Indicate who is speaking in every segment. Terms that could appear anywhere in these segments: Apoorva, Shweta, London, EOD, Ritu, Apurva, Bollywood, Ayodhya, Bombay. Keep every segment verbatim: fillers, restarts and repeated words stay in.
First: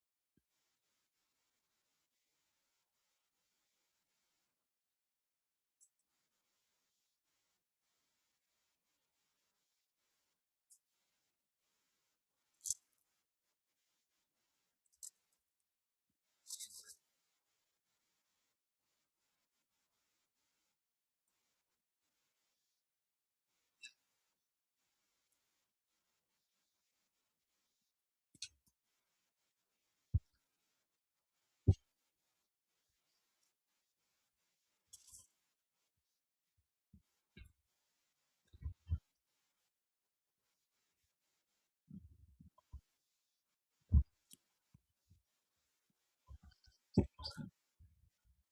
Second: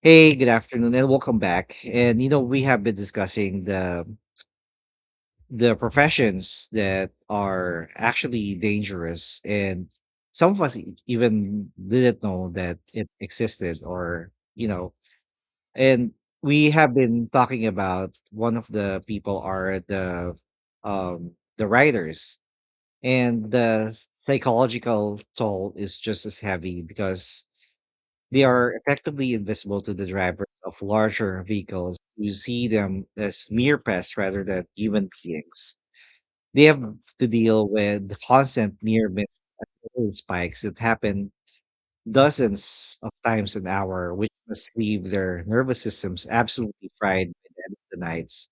Speaker 1: Hey, good afternoon, and welcome back. And you know, we have been discussing the the professions that are actually dangerous, and some of us e- even didn't know that it existed, or you know, and we have been talking about one of the people are the um the writers, and the psychological toll is just as heavy because they are effectively invisible to the drivers of larger vehicles who see them as mere pests rather than human beings. They have to deal with the constant near miss oil spikes that happen dozens of times an hour, which must leave their nervous systems absolutely fried by the end of the nights.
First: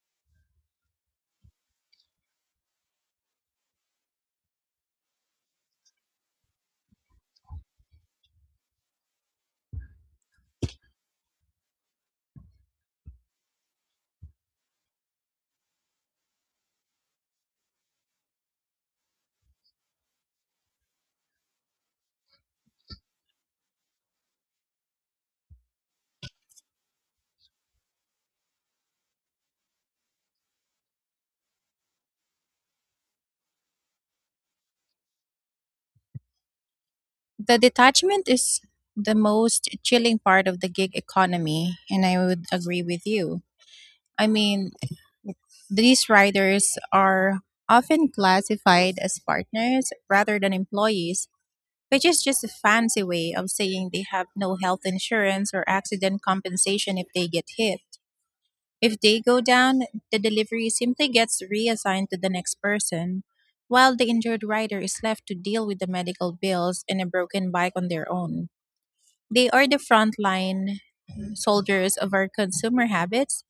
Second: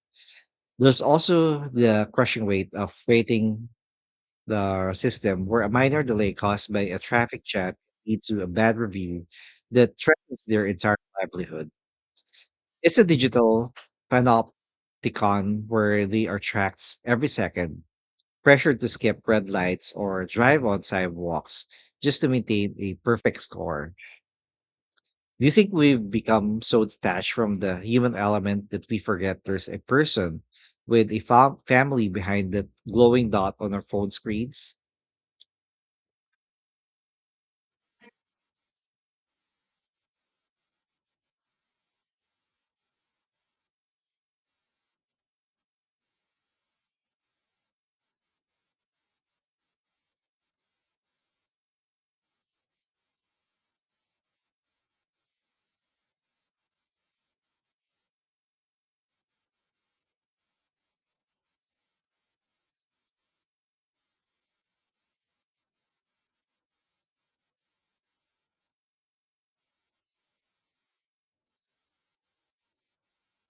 Speaker 1: There's also the crushing weight of waiting the system, where a minor delay caused by a traffic jam leads to a bad review that threatens their entire livelihood. It's a digital panopticon where they are tracked every second, pressured to skip red lights or drive on sidewalks just to maintain a perfect score. Do you think we've become so detached from the human element that we forget there's a person with a fam- family behind that glowing dot on our phone screens?
Speaker 2: The detachment is the most chilling part of the gig economy, and I would agree with you. I mean, these riders are often classified as partners rather than employees, which is just a fancy way of saying they have no health insurance or accident compensation if they get hit. If they go down, the delivery simply gets reassigned to the next person, while the injured rider is left to deal with the medical bills and a broken bike on their own. They are the frontline soldiers of our consumer habits,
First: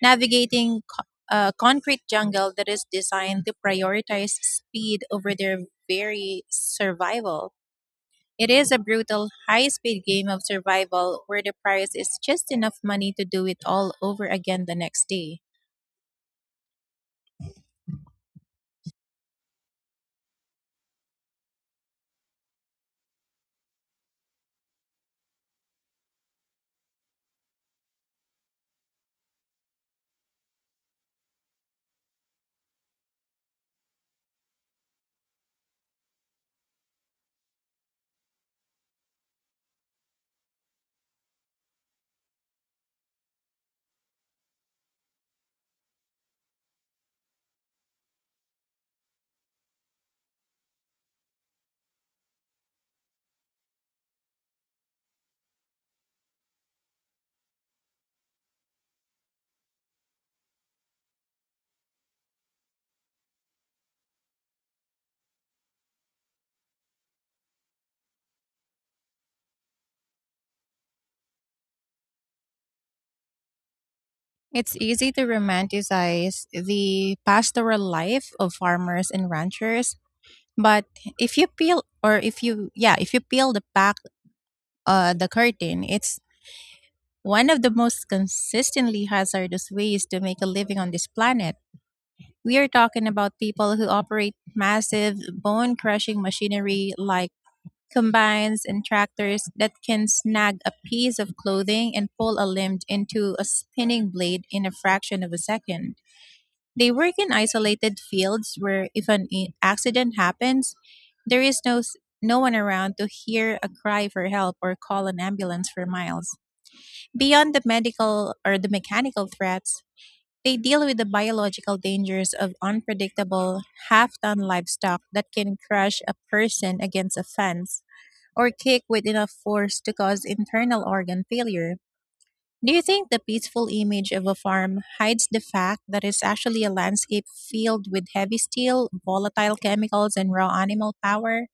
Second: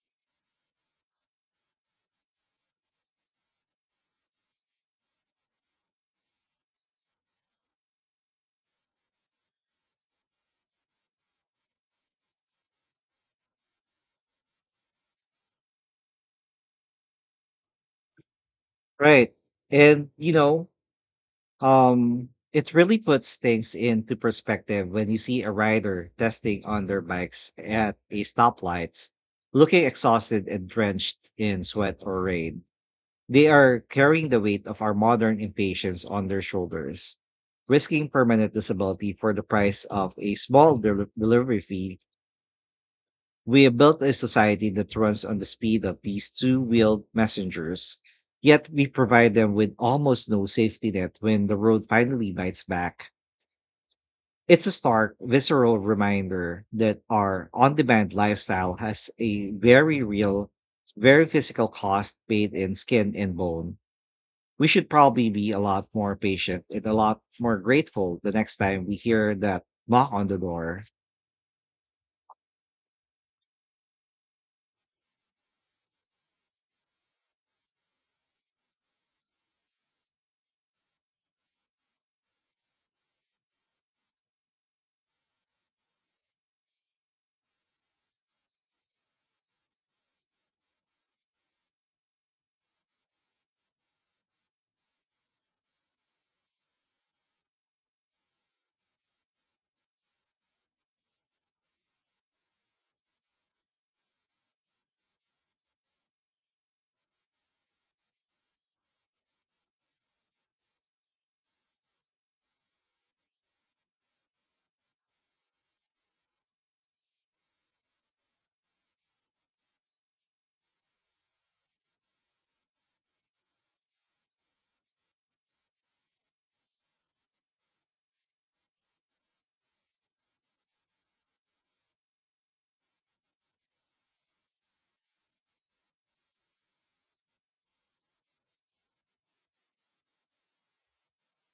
Speaker 2: navigating co- a concrete jungle that is designed to prioritize speed over their very survival. It is a brutal, high speed game of survival where the prize is just enough money to do it all over again the next day.
Speaker 1: Right. And, you know, Um, it really puts things into perspective when you see a rider testing on their bikes at a stoplight, looking exhausted and drenched in sweat or rain. They are carrying the weight of our modern impatience on their shoulders, risking permanent disability for the price of a small del- delivery fee. We have built a society that runs on the speed of these two wheeled messengers, yet we provide them with almost no safety net when the road finally bites back. It's a stark, visceral reminder that our on demand lifestyle has a very real, very physical cost paid in skin and bone. We should probably be a lot more patient and a lot more grateful the next time we hear that knock on the door.
Speaker 2: It's easy to romanticize the pastoral life of farmers and ranchers, but if you peel or if you yeah, if you peel the back uh the curtain, it's one of the most consistently hazardous ways to make a living on this planet. We are talking about people who operate massive bone crushing machinery like combines and tractors that can snag a piece of clothing and pull a limb into a spinning blade in a fraction of a second. They work in isolated fields where if an i- accident happens, there is no s- no one around to hear a cry for help or call an ambulance for miles. Beyond the medical or the mechanical threats, they deal with the biological dangers of unpredictable half-ton livestock that can crush a person against a fence or kick with enough force to cause internal organ failure. Do you think the peaceful image of a farm hides the fact that it's actually a landscape filled with heavy steel, volatile chemicals, and raw animal power?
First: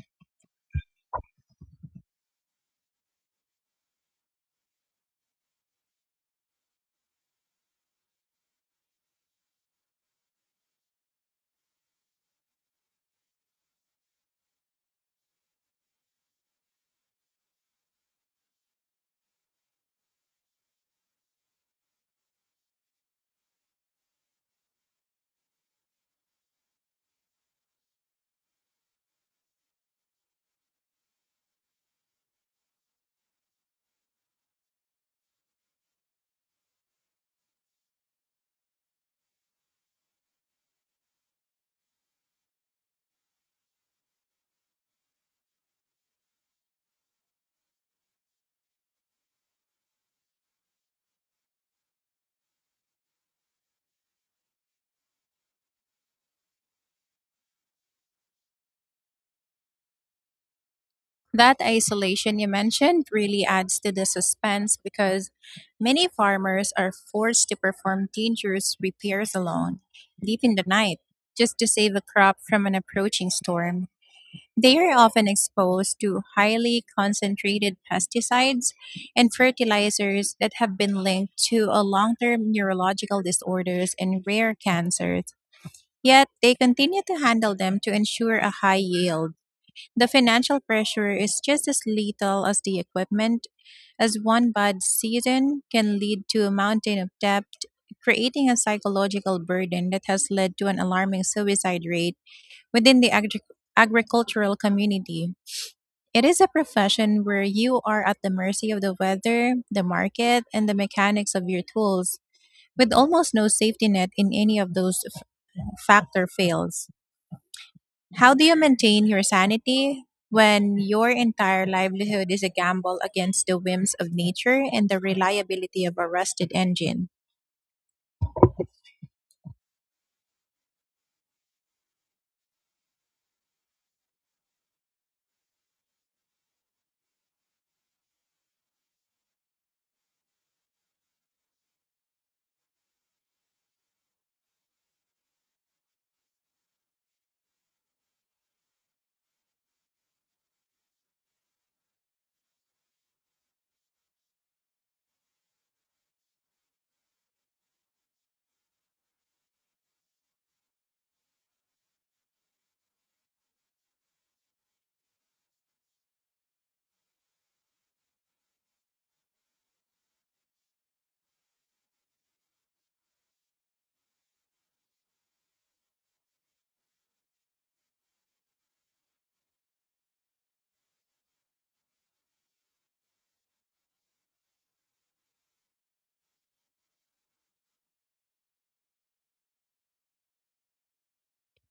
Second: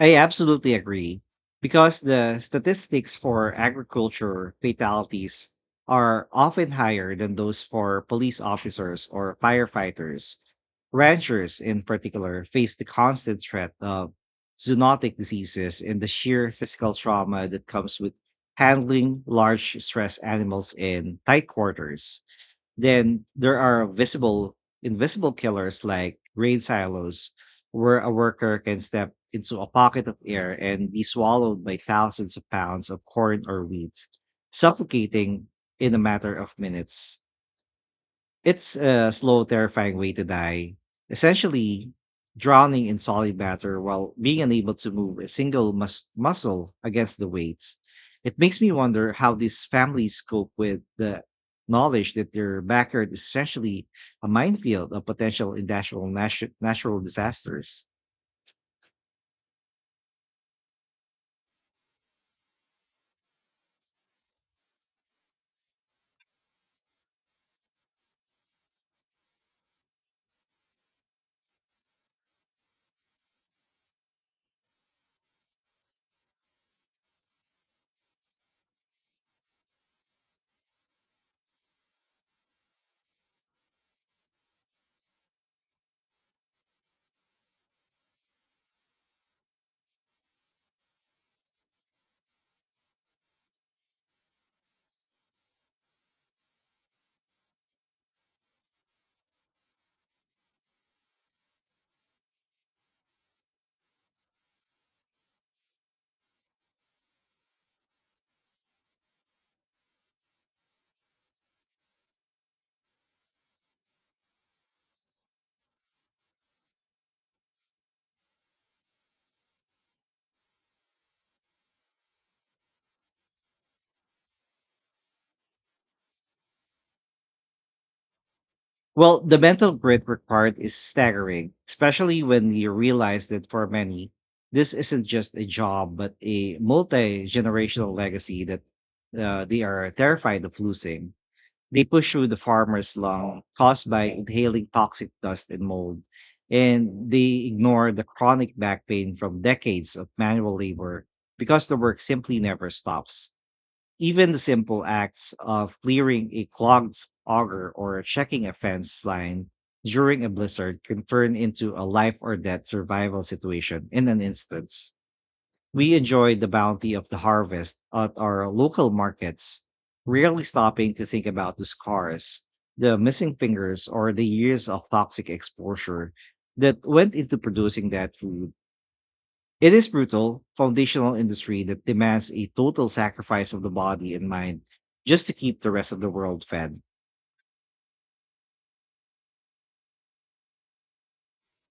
Speaker 1: I absolutely agree, because the statistics for agriculture fatalities are often higher than those for police officers or firefighters. Ranchers, in particular, face the constant threat of zoonotic diseases and the sheer physical trauma that comes with handling large stress animals in tight quarters. Then there are visible, invisible killers like rain silos, where a worker can step into a pocket of air and be swallowed by thousands of pounds of corn or wheat, suffocating in a matter of minutes. It's a slow, terrifying way to die, essentially drowning in solid matter while being unable to move a single mus- muscle against the weights. It makes me wonder how these families cope with the knowledge that their backyard is essentially a minefield of potential industrial natu- natural disasters.
Speaker 2: That isolation you mentioned really adds to the suspense, because many farmers are forced to perform dangerous repairs alone, deep in the night, just to save a crop from an approaching storm. They are often exposed to highly concentrated pesticides and fertilizers that have been linked to a long term neurological disorders and rare cancers. Yet they continue to handle them to ensure a high yield. The financial pressure is just as lethal as the equipment, as one bad season can lead to a mountain of debt, creating a psychological burden that has led to an alarming suicide rate within the agric agricultural community. It is a profession where you are at the mercy of the weather, the market, and the mechanics of your tools, with almost no safety net in any of those f- factor fails. How do you maintain your sanity when your entire livelihood is a gamble against the whims of nature and the reliability of a rusted engine?
Speaker 1: Well, the mental grit required is staggering, especially when you realize that for many, this isn't just a job, but a multi generational legacy that uh, they are terrified of losing. They push through the farmer's lung caused by inhaling toxic dust and mold, and they ignore the chronic back pain from decades of manual labor because the work simply never stops. Even the simple acts of clearing a clogged auger or checking a fence line during a blizzard can turn into a life or death survival situation in an instance. We enjoy the bounty of the harvest at our local markets, rarely stopping to think about the scars, the missing fingers, or the years of toxic exposure that went into producing that food. It is brutal, foundational industry that demands a total sacrifice of the body and mind just to keep the rest of the world fed.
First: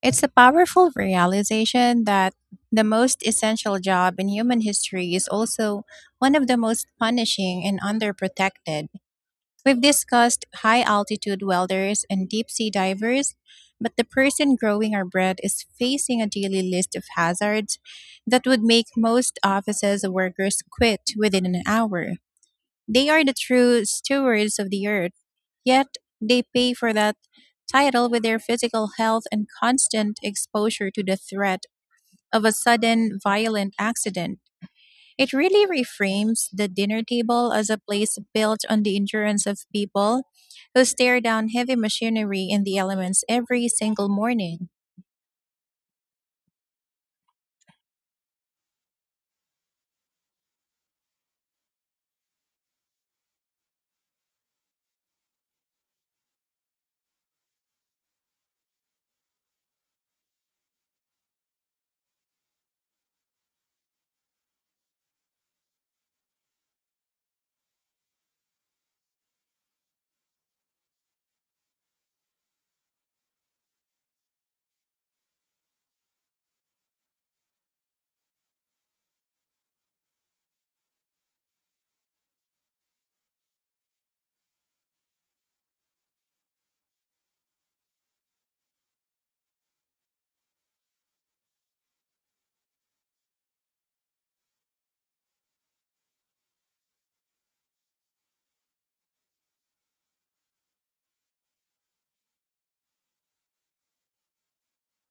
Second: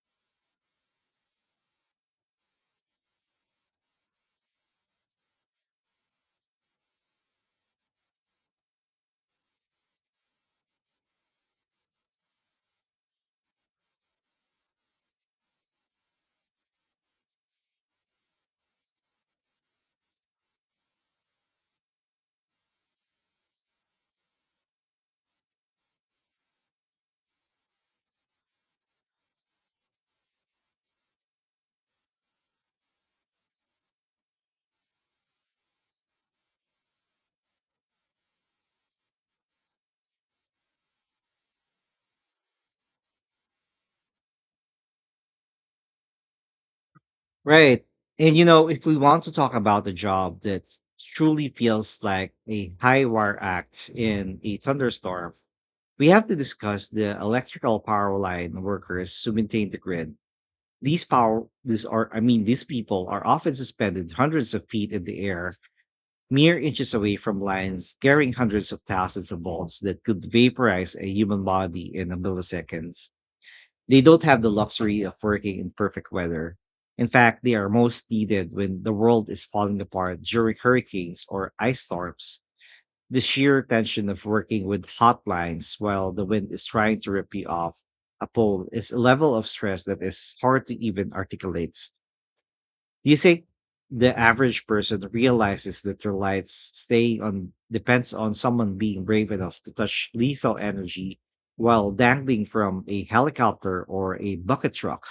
Speaker 2: It's a powerful realization that the most essential job in human history is also one of the most punishing and underprotected. We've discussed high altitude welders and deep sea divers, but the person growing our bread is facing a daily list of hazards that would make most offices workers quit within an hour. They are the true stewards of the earth, yet they pay for that title with their physical health and constant exposure to the threat of a sudden violent accident. It really reframes the dinner table as a place built on the endurance of people who stare down heavy machinery in the elements every single morning.
Speaker 1: Right. And you know, if we want to talk about a job that truly feels like a high wire act in a thunderstorm, we have to discuss the electrical power line workers who maintain the grid. These power these are I mean, these people are often suspended hundreds of feet in the air, mere inches away from lines carrying hundreds of thousands of volts that could vaporize a human body in a milliseconds. They don't have the luxury of working in perfect weather. In fact, they are most needed when the world is falling apart during hurricanes or ice storms. The sheer tension of working with hot lines while the wind is trying to rip you off a pole is a level of stress that is hard to even articulate. Do you think the average person realizes that their lights stay on depends on someone being brave enough to touch lethal energy while dangling from a helicopter or a bucket truck?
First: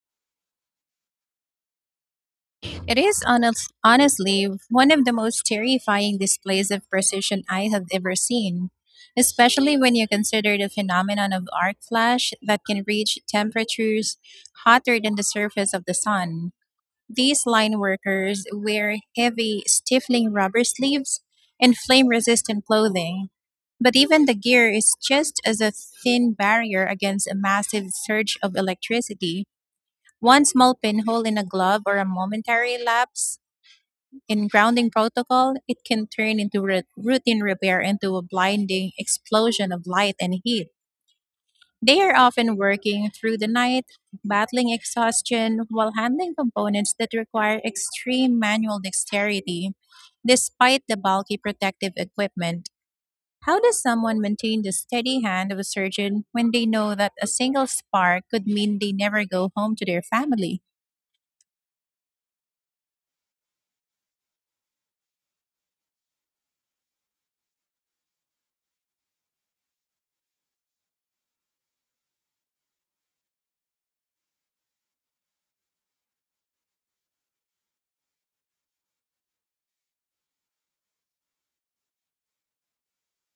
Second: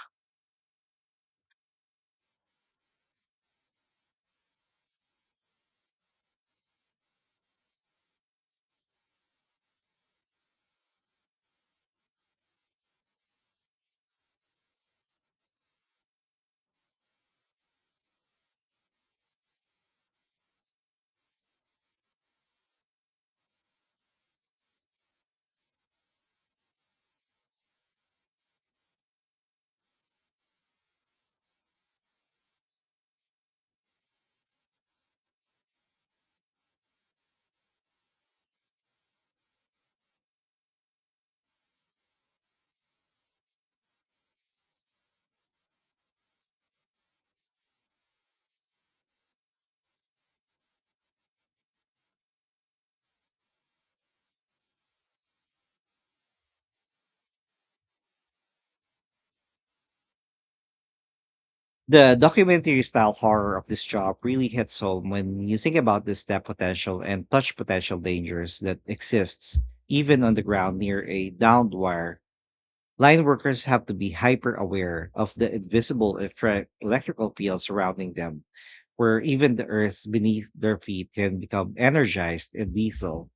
Speaker 2: It is honest, honestly one of the most terrifying displays of precision I have ever seen, especially when you consider the phenomenon of arc flash that can reach temperatures hotter than the surface of the sun. These line workers wear heavy, stifling rubber sleeves and flame resistant clothing. But even the gear is just as a thin barrier against a massive surge of electricity. One small pinhole in a glove or a momentary lapse in grounding protocol, it can turn into ru- routine repair into a blinding explosion of light and heat. They are often working through the night, battling exhaustion while handling components that require extreme manual dexterity, despite the bulky protective equipment. How does someone maintain the steady hand of a surgeon when they know that a single spark could mean they never go home to their family?
Speaker 1: The documentary style horror of this job really hits home when you think about the step potential and touch potential dangers that exists even on the ground near a downed wire. Line workers have to be hyper aware of the invisible electric- electrical field surrounding them, where even the earth beneath their feet can become energized and lethal.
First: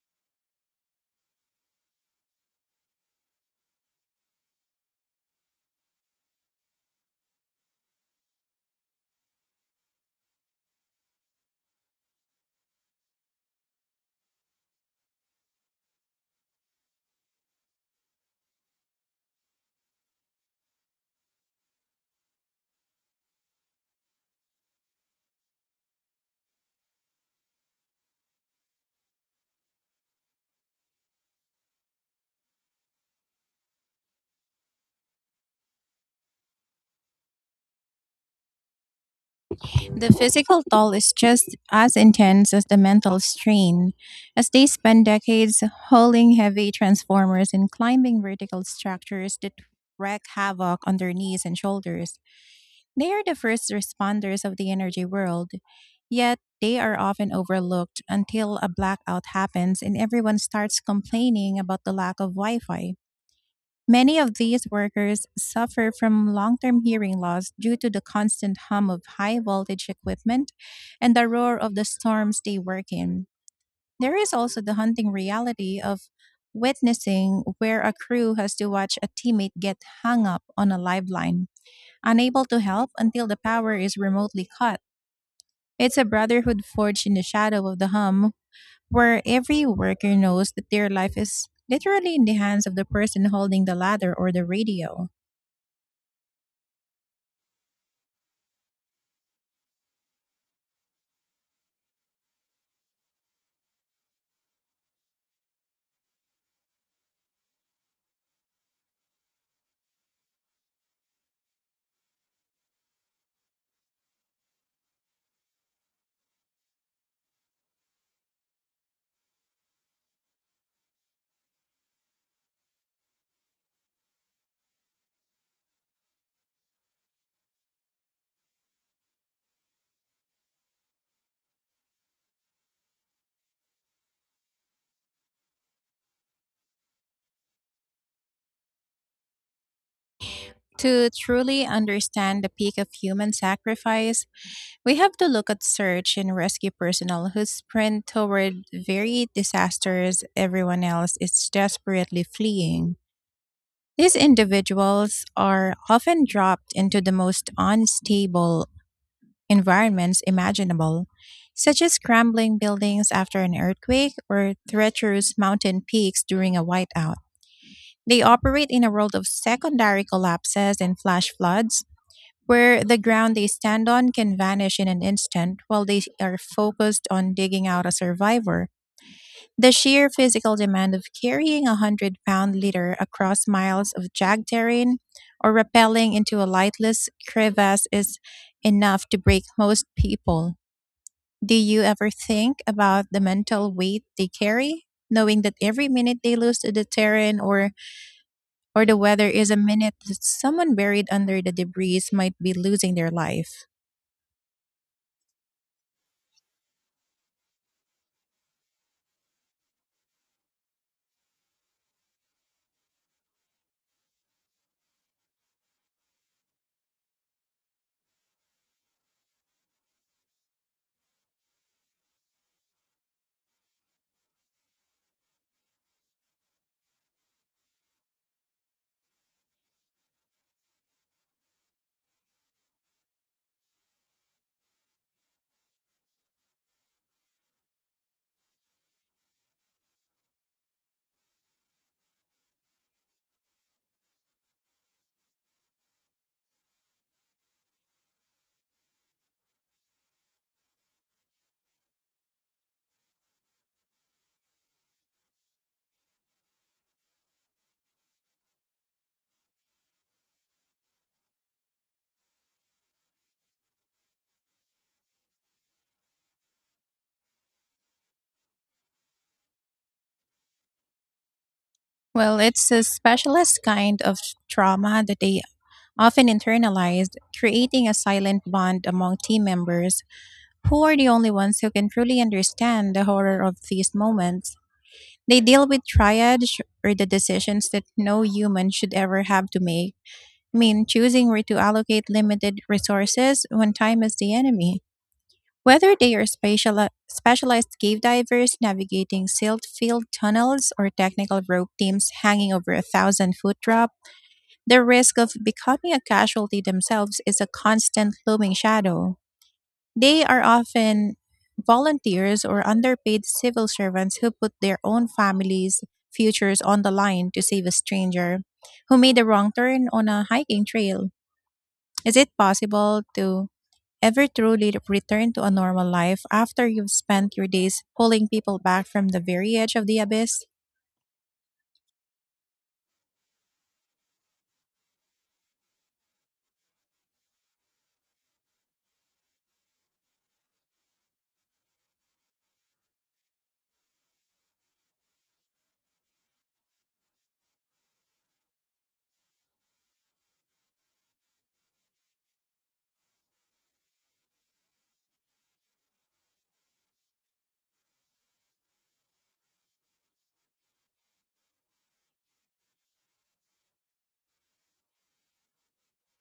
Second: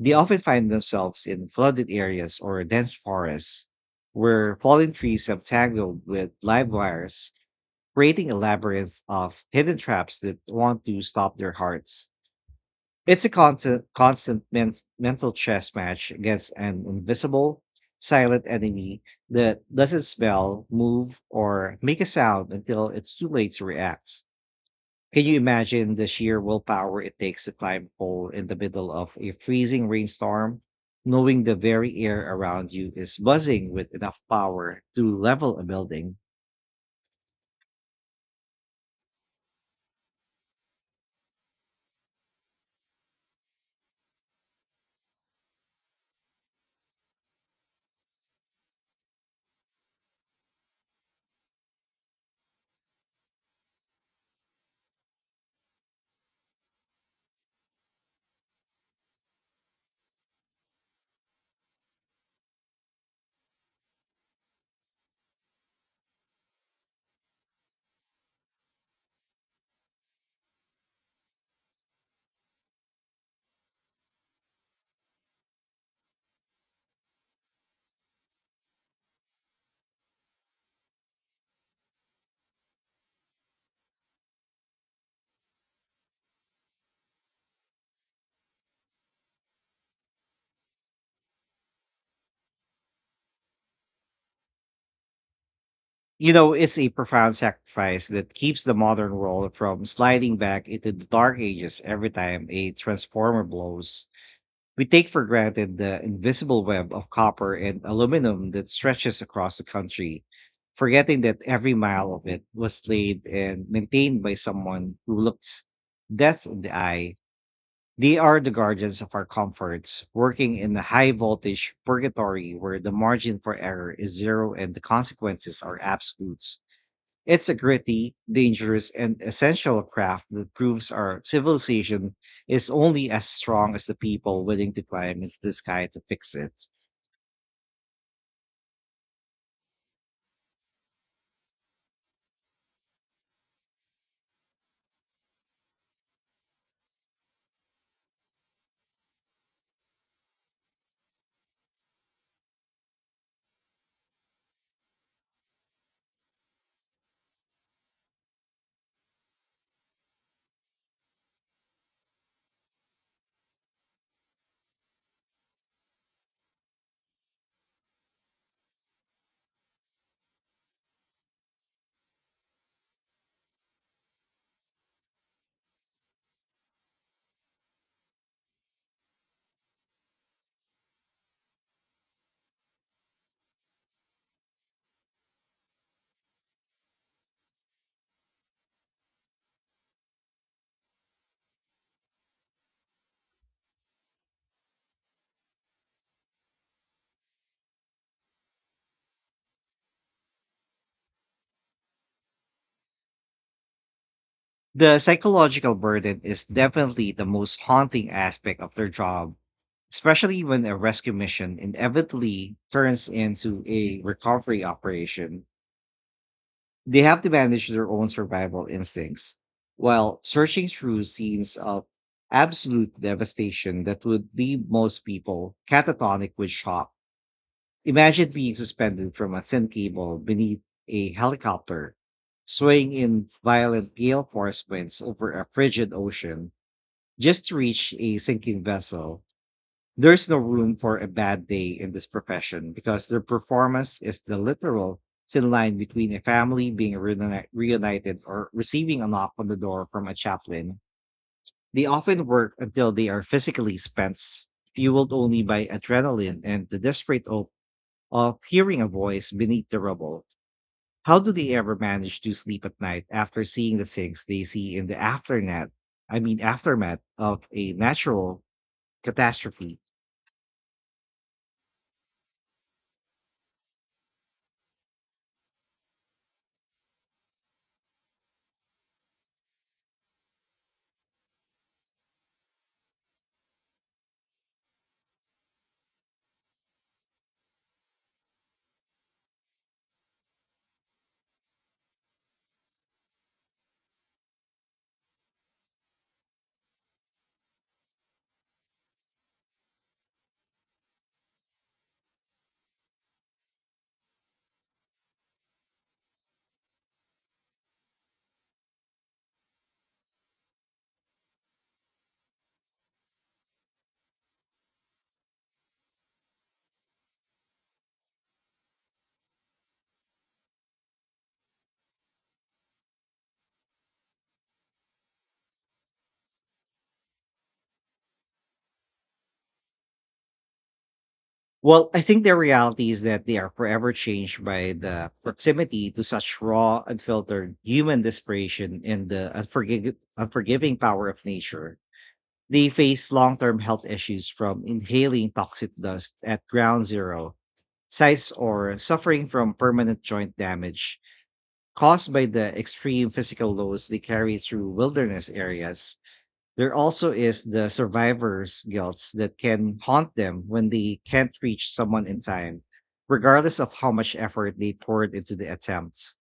Speaker 1: They often find themselves in flooded areas or dense forests where fallen trees have tangled with live wires, creating a labyrinth of hidden traps that want to stop their hearts. It's a constant, constant men- mental chess match against an invisible, silent enemy that doesn't smell, move, or make a sound until it's too late to react. Can you imagine the sheer willpower it takes to climb pole in the middle of a freezing rainstorm, knowing the very air around you is buzzing with enough power to level a building?
Speaker 2: The physical toll is just as intense as the mental strain, as they spend decades hauling heavy transformers and climbing vertical structures that wreak havoc on their knees and shoulders. They are the first responders of the energy world, yet they are often overlooked until a blackout happens and everyone starts complaining about the lack of Wi Fi. Many of these workers suffer from long term hearing loss due to the constant hum of high voltage equipment and the roar of the storms they work in. There is also the haunting reality of witnessing where a crew has to watch a teammate get hung up on a live line, unable to help until the power is remotely cut. It's a brotherhood forged in the shadow of the hum, where every worker knows that their life is literally in the hands of the person holding the ladder or the radio.
Speaker 1: You know, it's a profound sacrifice that keeps the modern world from sliding back into the dark ages every time a transformer blows. We take for granted the invisible web of copper and aluminum that stretches across the country, forgetting that every mile of it was laid and maintained by someone who looks death in the eye. They are the guardians of our comforts, working in a high voltage purgatory where the margin for error is zero and the consequences are absolutes. It's a gritty, dangerous, and essential craft that proves our civilization is only as strong as the people willing to climb into the sky to fix it.
Speaker 2: To truly understand the peak of human sacrifice, we have to look at search and rescue personnel who sprint toward very disasters everyone else is desperately fleeing. These individuals are often dropped into the most unstable environments imaginable, such as crumbling buildings after an earthquake or treacherous mountain peaks during a whiteout. They operate in a world of secondary collapses and flash floods, where the ground they stand on can vanish in an instant while they are focused on digging out a survivor. The sheer physical demand of carrying a hundred pound litter across miles of jagged terrain or rappelling into a lightless crevasse is enough to break most people. Do you ever think about the mental weight they carry, knowing that every minute they lose to the terrain or, or the weather is a minute that someone buried under the debris might be losing their life?
Speaker 1: The psychological burden is definitely the most haunting aspect of their job, especially when a rescue mission inevitably turns into a recovery operation. They have to manage their own survival instincts while searching through scenes of absolute devastation that would leave most people catatonic with shock. Imagine being suspended from a thin cable beneath a helicopter, swaying in violent gale force winds over a frigid ocean just to reach a sinking vessel. There's no room for a bad day in this profession, because their performance is the literal thin line between a family being reuni- reunited or receiving a knock on the door from a chaplain. They often work until they are physically spent, fueled only by adrenaline and the desperate hope of hearing a voice beneath the rubble. How do they ever manage to sleep at night after seeing the things they see in the aftermath? I mean, aftermath of a natural catastrophe?
Speaker 2: Well, it's a specialist kind of trauma that they often internalized, creating a silent bond among team members who are the only ones who can truly understand the horror of these moments. They deal with triage or the decisions that no human should ever have to make. I mean, choosing where to allocate limited resources when time is the enemy. Whether they are special, specialized cave divers navigating silt filled tunnels or technical rope teams hanging over a thousand foot drop, the risk of becoming a casualty themselves is a constant looming shadow. They are often volunteers or underpaid civil servants who put their own families' futures on the line to save a stranger who made a wrong turn on a hiking trail. Is it possible to ever truly return to a normal life after you've spent your days pulling people back from the very edge of the abyss?
Speaker 1: Well, I think the reality is that they are forever changed by the proximity to such raw, unfiltered human desperation and the unforgiv- unforgiving power of nature. They face long term health issues from inhaling toxic dust at ground zero sites, or suffering from permanent joint damage caused by the extreme physical loads they carry through wilderness areas. There also is the survivor's guilt that can haunt them when they can't reach someone in time, regardless of how much effort they poured into the attempt.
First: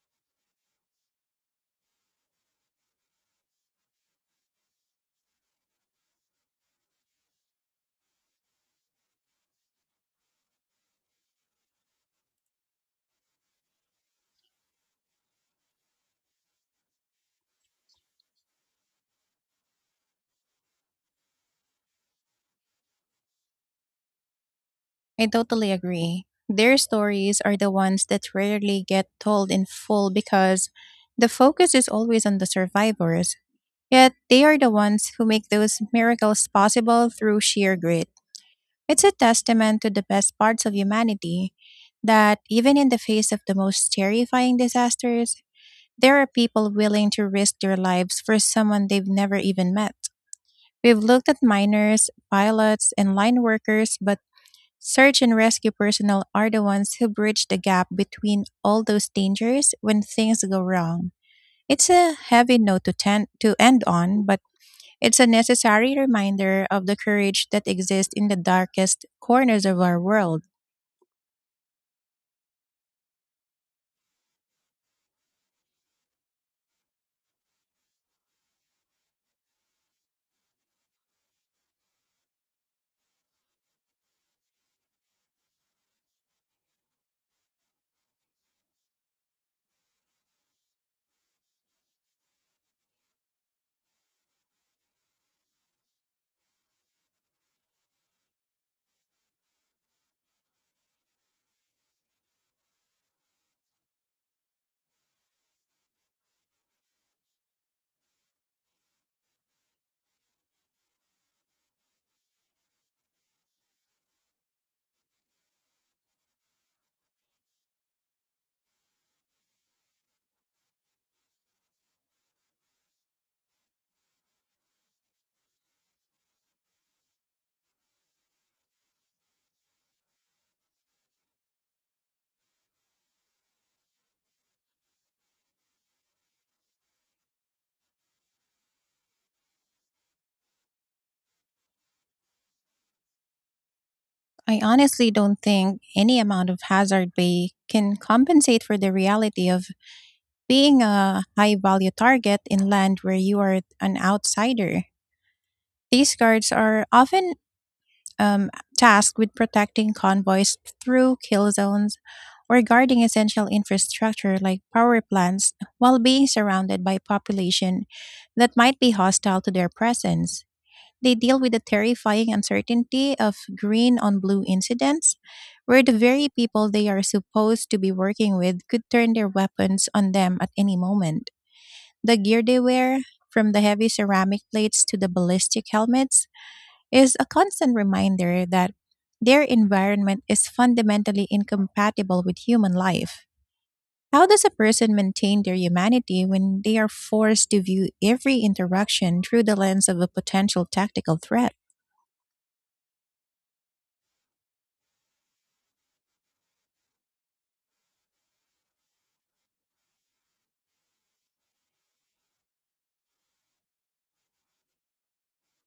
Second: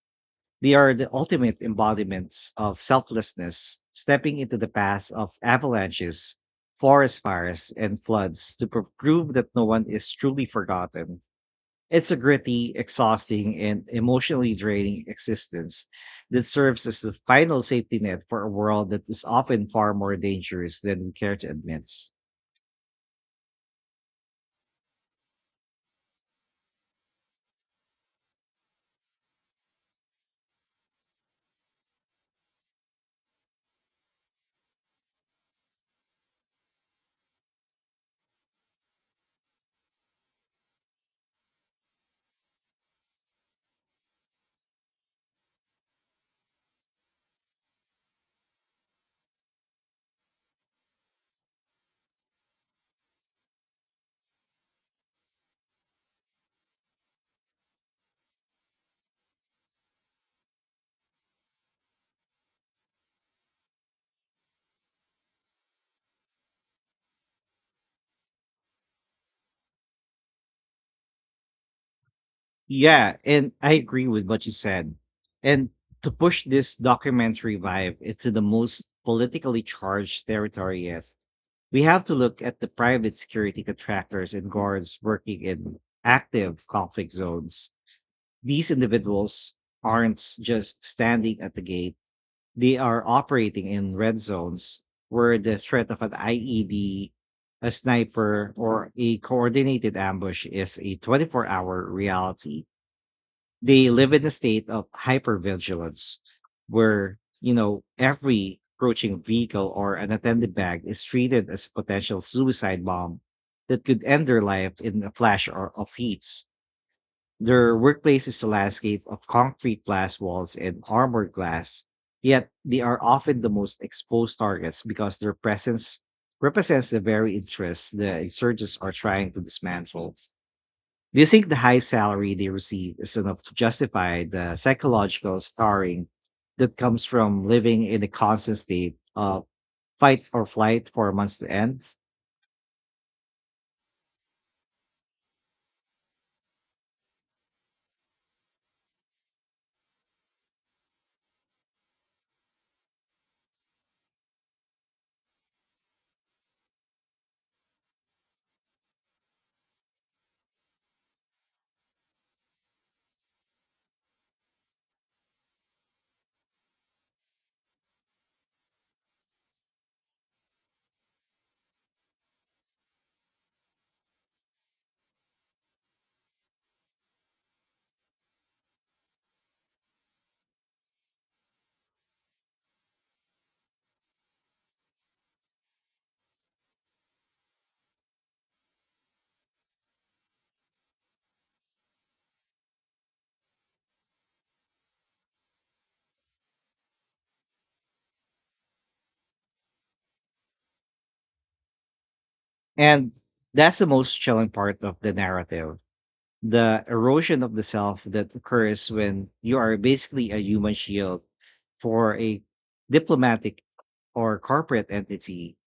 Speaker 1: They are the ultimate embodiments of selflessness, stepping into the path of avalanches, forest fires, and floods to pro- prove that no one is truly forgotten. It's a gritty, exhausting, and emotionally draining existence that serves as the final safety net for a world that is often far more dangerous than we care to admit.
Speaker 2: I totally agree. Their stories are the ones that rarely get told in full, because the focus is always on the survivors. Yet they are the ones who make those miracles possible through sheer grit. It's a testament to the best parts of humanity that even in the face of the most terrifying disasters, there are people willing to risk their lives for someone they've never even met. We've looked at miners, pilots, and line workers, but search and rescue personnel are the ones who bridge the gap between all those dangers when things go wrong. It's a heavy note to, ten- to end on, but it's a necessary reminder of the courage that exists in the darkest corners of our world.
Speaker 1: Yeah, and I agree with what you said. And to push this documentary vibe into the most politically charged territory yet, we have to look at the private security contractors and guards working in active conflict zones. These individuals aren't just standing at the gate. They are operating in red zones where the threat of an I E D, a sniper, or a coordinated ambush is a 24 hour reality. They live in a state of hypervigilance where, you know, every approaching vehicle or unattended bag is treated as a potential suicide bomb that could end their life in a flash or of heats. Their workplace is a landscape of concrete glass walls and armored glass, yet they are often the most exposed targets because their presence represents the very interests the insurgents are trying to dismantle. Do you think the high salary they receive is enough to justify the psychological scarring that comes from living in a constant state of fight or flight for months to end?
Speaker 2: I honestly don't think any amount of hazard pay can compensate for the reality of being a high value target in land where you are an outsider. These cards are often um, tasked with protecting convoys through kill zones or guarding essential infrastructure like power plants while being surrounded by population that might be hostile to their presence. They deal with the terrifying uncertainty of green on blue incidents, where the very people they are supposed to be working with could turn their weapons on them at any moment. The gear they wear, from the heavy ceramic plates to the ballistic helmets, is a constant reminder that their environment is fundamentally incompatible with human life. How does a person maintain their humanity when they are forced to view every interaction through the lens of a potential tactical threat?
Speaker 1: And that's the most chilling part of the narrative. The erosion of the self that occurs when you are basically a human shield for a diplomatic or corporate entity.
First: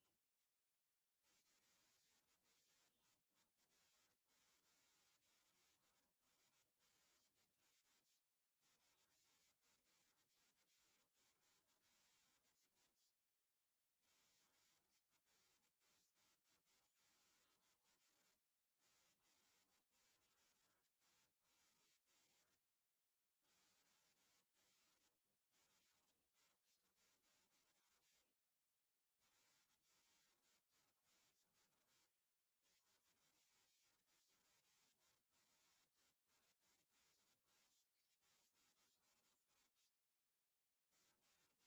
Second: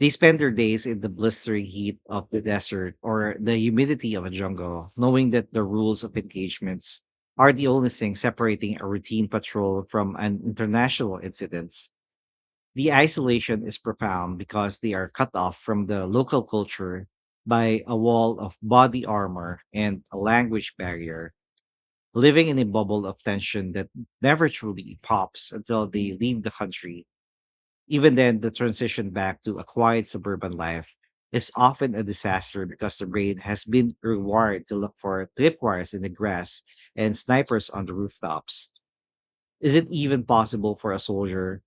Speaker 1: They spend their days in the blistering heat of the desert or the humidity of a jungle, knowing that the rules of engagements are the only thing separating a routine patrol from an international incident. The isolation is profound because they are cut off from the local culture by a wall of body armor and a language barrier, living in a bubble of tension that never truly pops until they leave the country. Even then, the transition back to a quiet suburban life is often a disaster because the brain has been rewired to look for tripwires in the grass and snipers on the rooftops. Is it even possible for a soldier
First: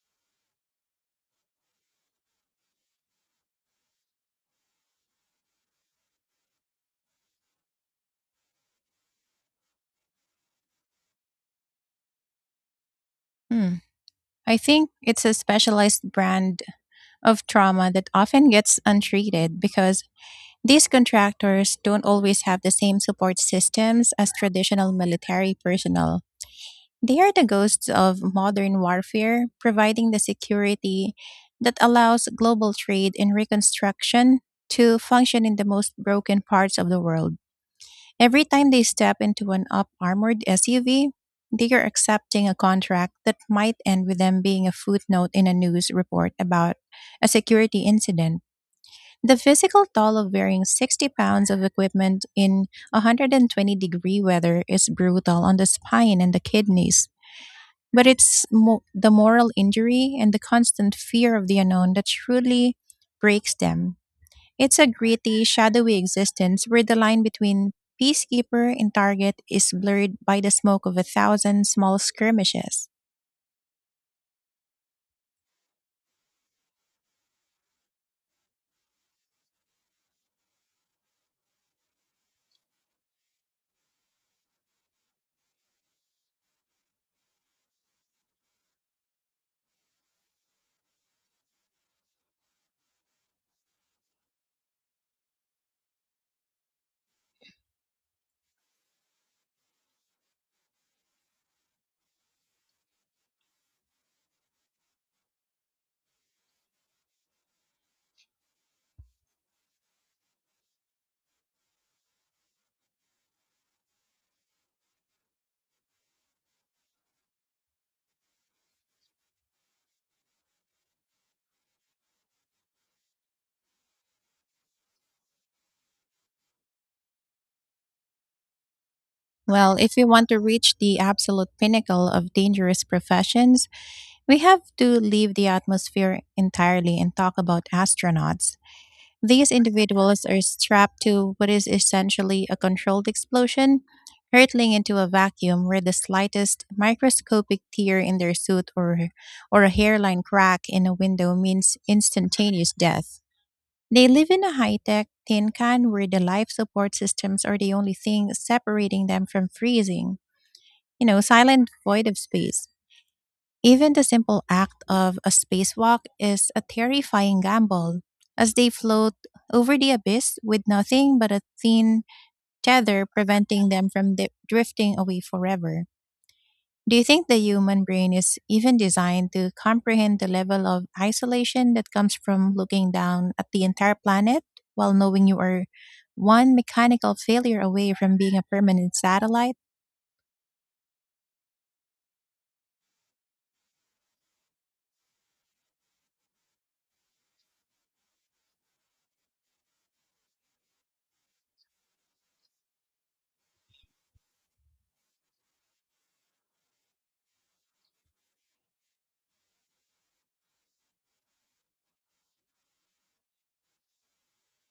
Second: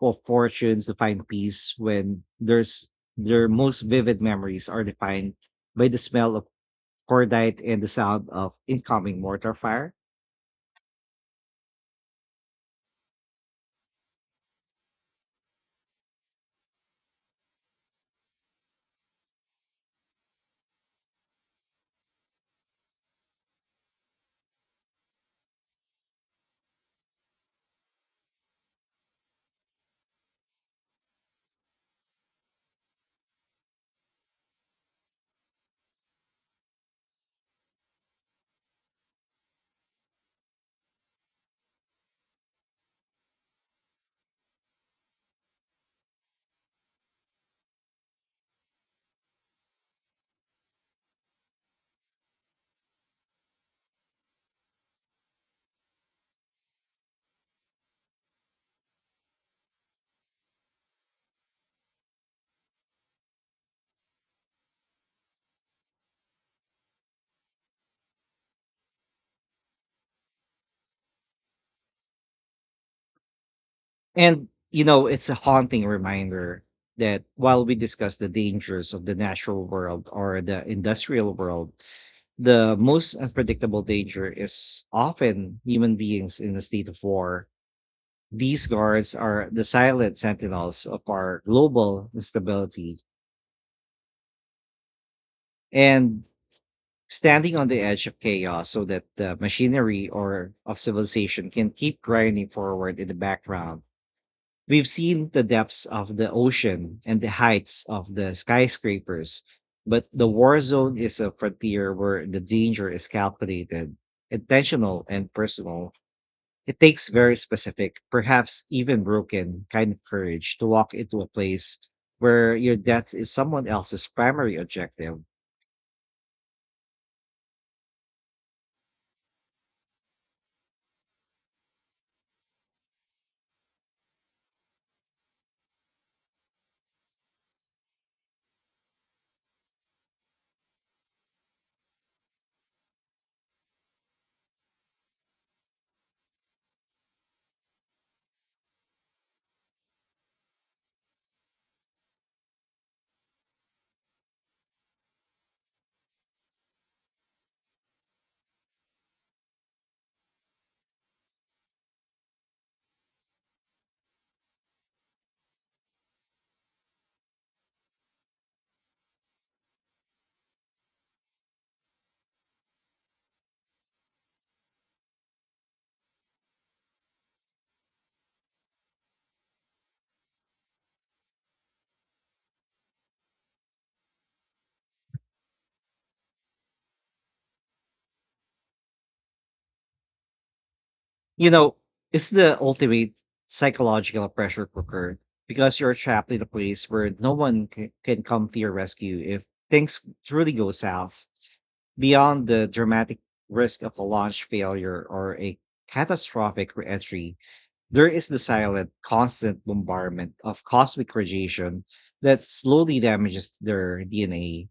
Speaker 1: of fortune to find peace when there's their most vivid memories are defined by the smell of cordite and the sound of incoming mortar fire?
Speaker 2: Hmm. I think it's a specialized brand of trauma that often gets untreated, because these contractors don't always have the same support systems as traditional military personnel. They are the ghosts of modern warfare, providing the security that allows global trade and reconstruction to function in the most broken parts of the world. Every time they step into an up armored S U V, they are accepting a contract that might end with them being a footnote in a news report about a security incident. The physical toll of wearing sixty pounds of equipment in one hundred twenty degree weather is brutal on the spine and the kidneys. But it's mo- the moral injury and the constant fear of the unknown that truly breaks them. It's a gritty, shadowy existence where the line between peacekeeper and target is blurred by the smoke of a thousand small skirmishes.
Speaker 1: And, you know, it's a haunting reminder that while we discuss the dangers of the natural world or the industrial world, the most unpredictable danger is often human beings in a state of war. These guards are the silent sentinels of our global instability and standing on the edge of chaos so that the machinery or of civilization can keep grinding forward in the background. We've seen the depths of the ocean and the heights of the skyscrapers, but the war zone is a frontier where the danger is calculated, intentional, and personal. It takes very specific, perhaps even broken, kind of courage to walk into a place where your death is someone else's primary objective.
Speaker 2: Well, if we want to reach the absolute pinnacle of dangerous professions, we have to leave the atmosphere entirely and talk about astronauts. These individuals are strapped to what is essentially a controlled explosion, hurtling into a vacuum where the slightest microscopic tear in their suit or, or a hairline crack in a window means instantaneous death. They live in a high tech tin can where the life support systems are the only thing separating them from freezing, you know, silent void of space. Even the simple act of a spacewalk is a terrifying gamble, as they float over the abyss with nothing but a thin tether preventing them from di- drifting away forever. Do you think the human brain is even designed to comprehend the level of isolation that comes from looking down at the entire planet while knowing you are one mechanical failure away from being a permanent satellite?
Speaker 1: You know, it's the ultimate psychological pressure cooker because you're trapped in a place where no one c- can come to your rescue if things truly go south. Beyond the dramatic risk of a launch failure or a catastrophic reentry, there is the silent, constant bombardment of cosmic radiation that slowly damages their D N A.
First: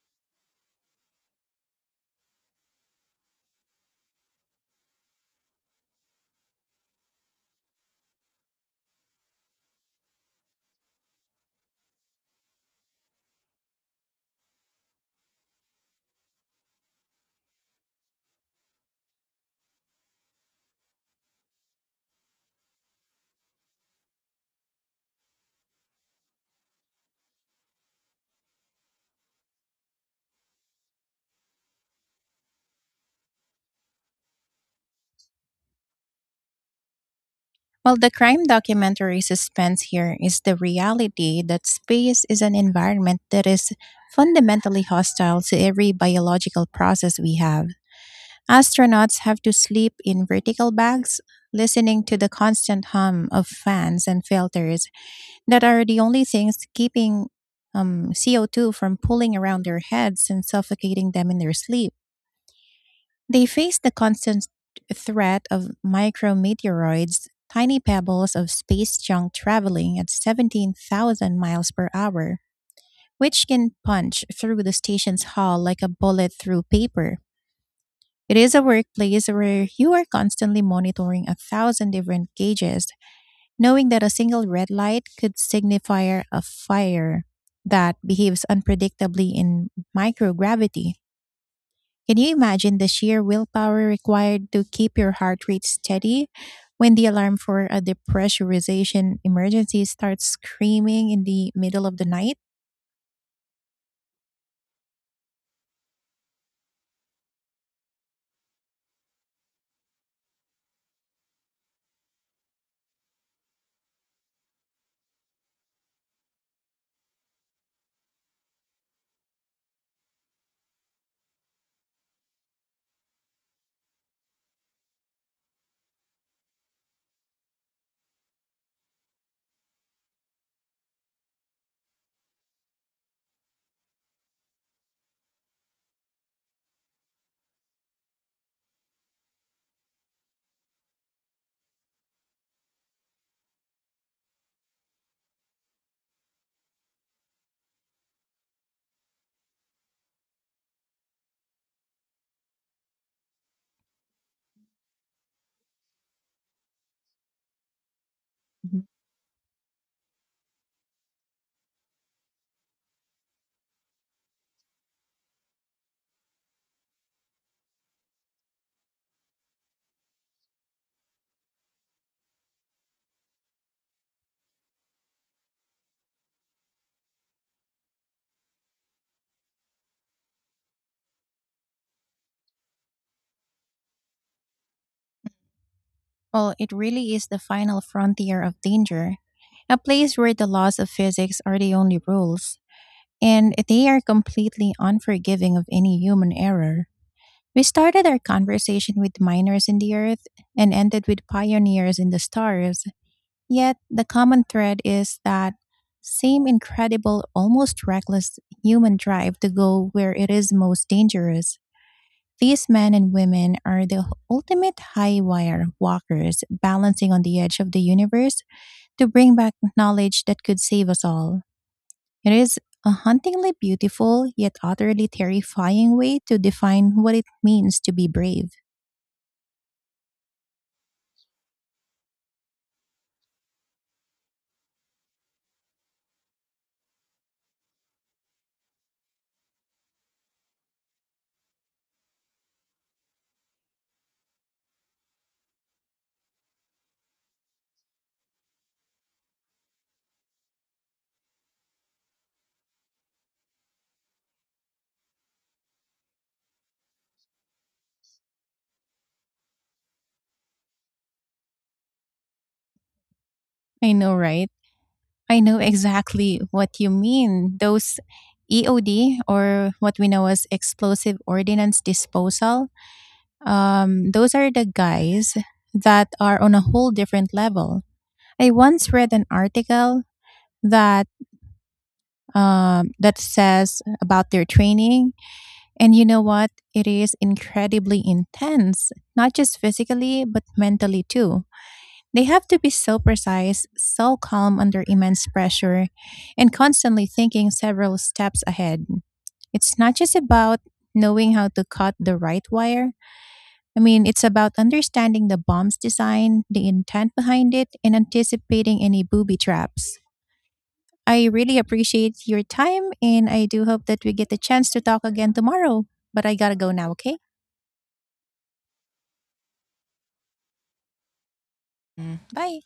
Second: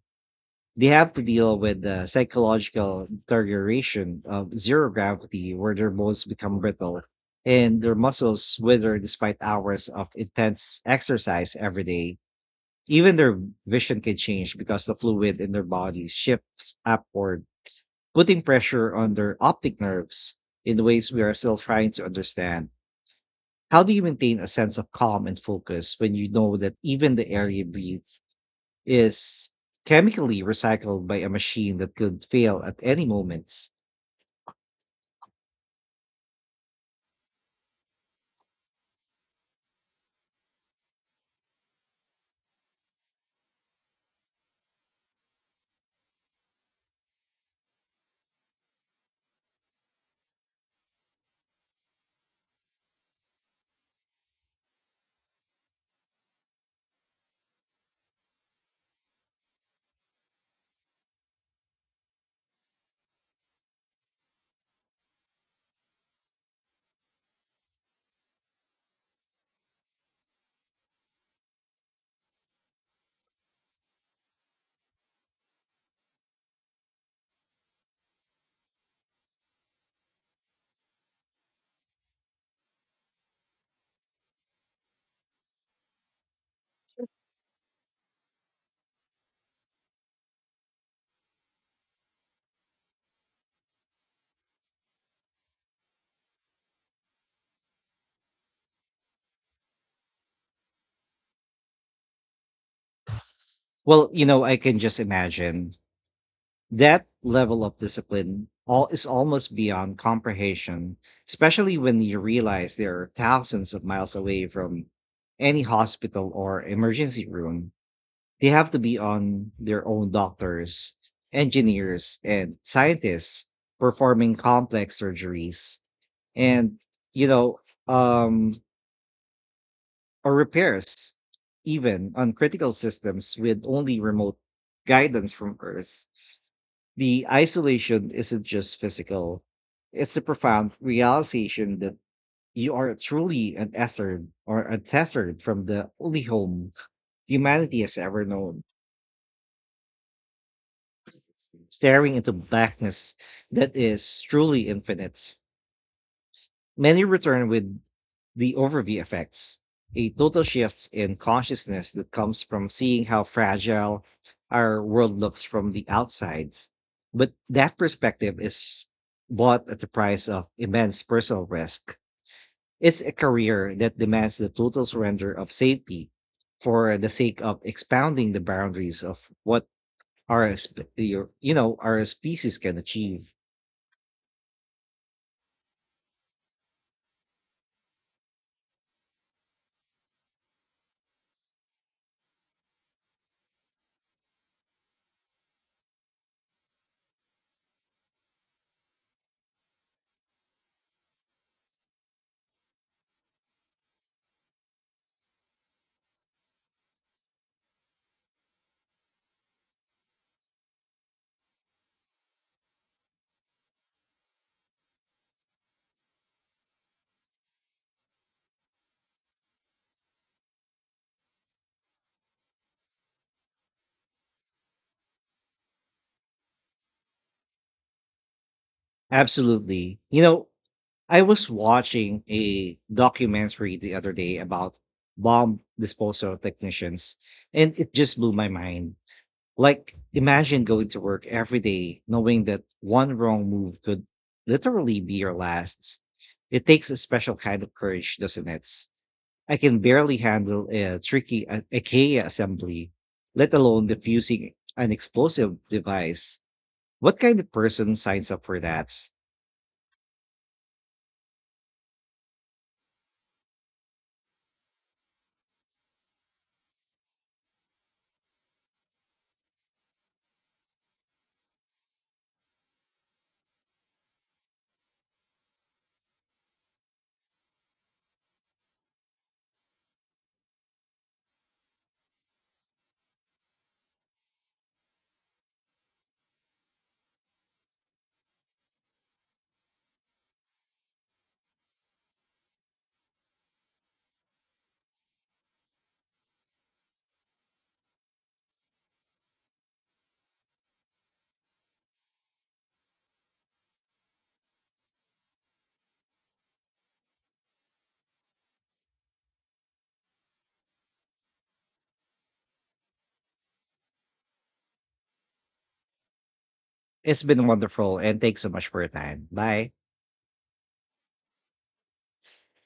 Speaker 1: They have to deal with the psychological deterioration of zero gravity where their bones become brittle and their muscles wither despite hours of intense exercise every day. Even their vision can change because the fluid in their bodies shifts upward, putting pressure on their optic nerves in ways we are still trying to understand. How do you maintain a sense of calm and focus when you know that even the air you breathe is chemically recycled by a machine that could fail at any moment?
Speaker 2: Well, the crime documentary suspense here is the reality that space is an environment that is fundamentally hostile to every biological process we have. Astronauts have to sleep in vertical bags, listening to the constant hum of fans and filters that are the only things keeping um, C O two from pulling around their heads and suffocating them in their sleep. They face the constant threat of micrometeoroids, tiny pebbles of space junk traveling at seventeen thousand miles per hour, which can punch through the station's hull like a bullet through paper. It is a workplace where you are constantly monitoring a thousand different gauges, knowing that a single red light could signify a fire that behaves unpredictably in microgravity. Can you imagine the sheer willpower required to keep your heart rate steady when the alarm for a depressurization emergency starts screaming in the middle of the night?
Speaker 1: Well, you know, I can just imagine that level of discipline all is almost beyond comprehension, especially when you realize they are thousands of miles away from any hospital or emergency room. They have to be on their own doctors, engineers, and scientists performing complex surgeries. And, you know, um, or repairs, even on critical systems with only remote guidance from Earth. The isolation isn't just physical, it's a profound realization that you are truly untethered or untethered from the only home humanity has ever known, staring into blackness that is truly infinite. Many return with the
Speaker 2: Mhm.
Speaker 1: overview effects, a total shift in consciousness that comes from seeing how fragile our world looks from the outsides. But that perspective is bought at the price of immense personal risk. It's a career that demands the total surrender of safety for the sake of expounding the boundaries of what our sp- your- you know our species can achieve.
Speaker 2: Well, it really is the final frontier of danger, a place where the laws of physics are the only rules, and they are completely unforgiving of any human error. We started our conversation with miners in the earth and ended with pioneers in the stars. Yet the common thread is that same incredible, almost reckless human drive to go where it is most dangerous. These men and women are the ultimate high wire walkers balancing on the edge of the universe to bring back knowledge that could save us all. It is a hauntingly beautiful yet utterly terrifying way to define what it means to be brave.
Speaker 1: Absolutely. You know, I was watching a documentary the other day about bomb disposal technicians, and it just blew my mind. Like, imagine going to work every day knowing that one wrong move could literally be your last. It takes a special kind of courage, doesn't it? I can barely handle a tricky I- IKEA assembly, let alone defusing an explosive device. What kind of person signs up for that?
Speaker 2: I know, right? I know exactly what you mean. Those E O D, or what we know as explosive Ordinance disposal, um, those are the guys that are on a whole different level. I once read an article that um, that says about their training, and you know what? It is incredibly intense, not just physically but mentally too. They have to be so precise, so calm under immense pressure, and constantly thinking several steps ahead. It's not just about knowing how to cut the right wire. I mean, it's about understanding the bomb's design, the intent behind it, and anticipating any booby traps. I really appreciate your time, and I do hope that we get the chance to talk again tomorrow. But I gotta go now, okay?
Speaker 1: It's been wonderful and thanks so much for your time. Bye.
Speaker 2: Mm. Bye.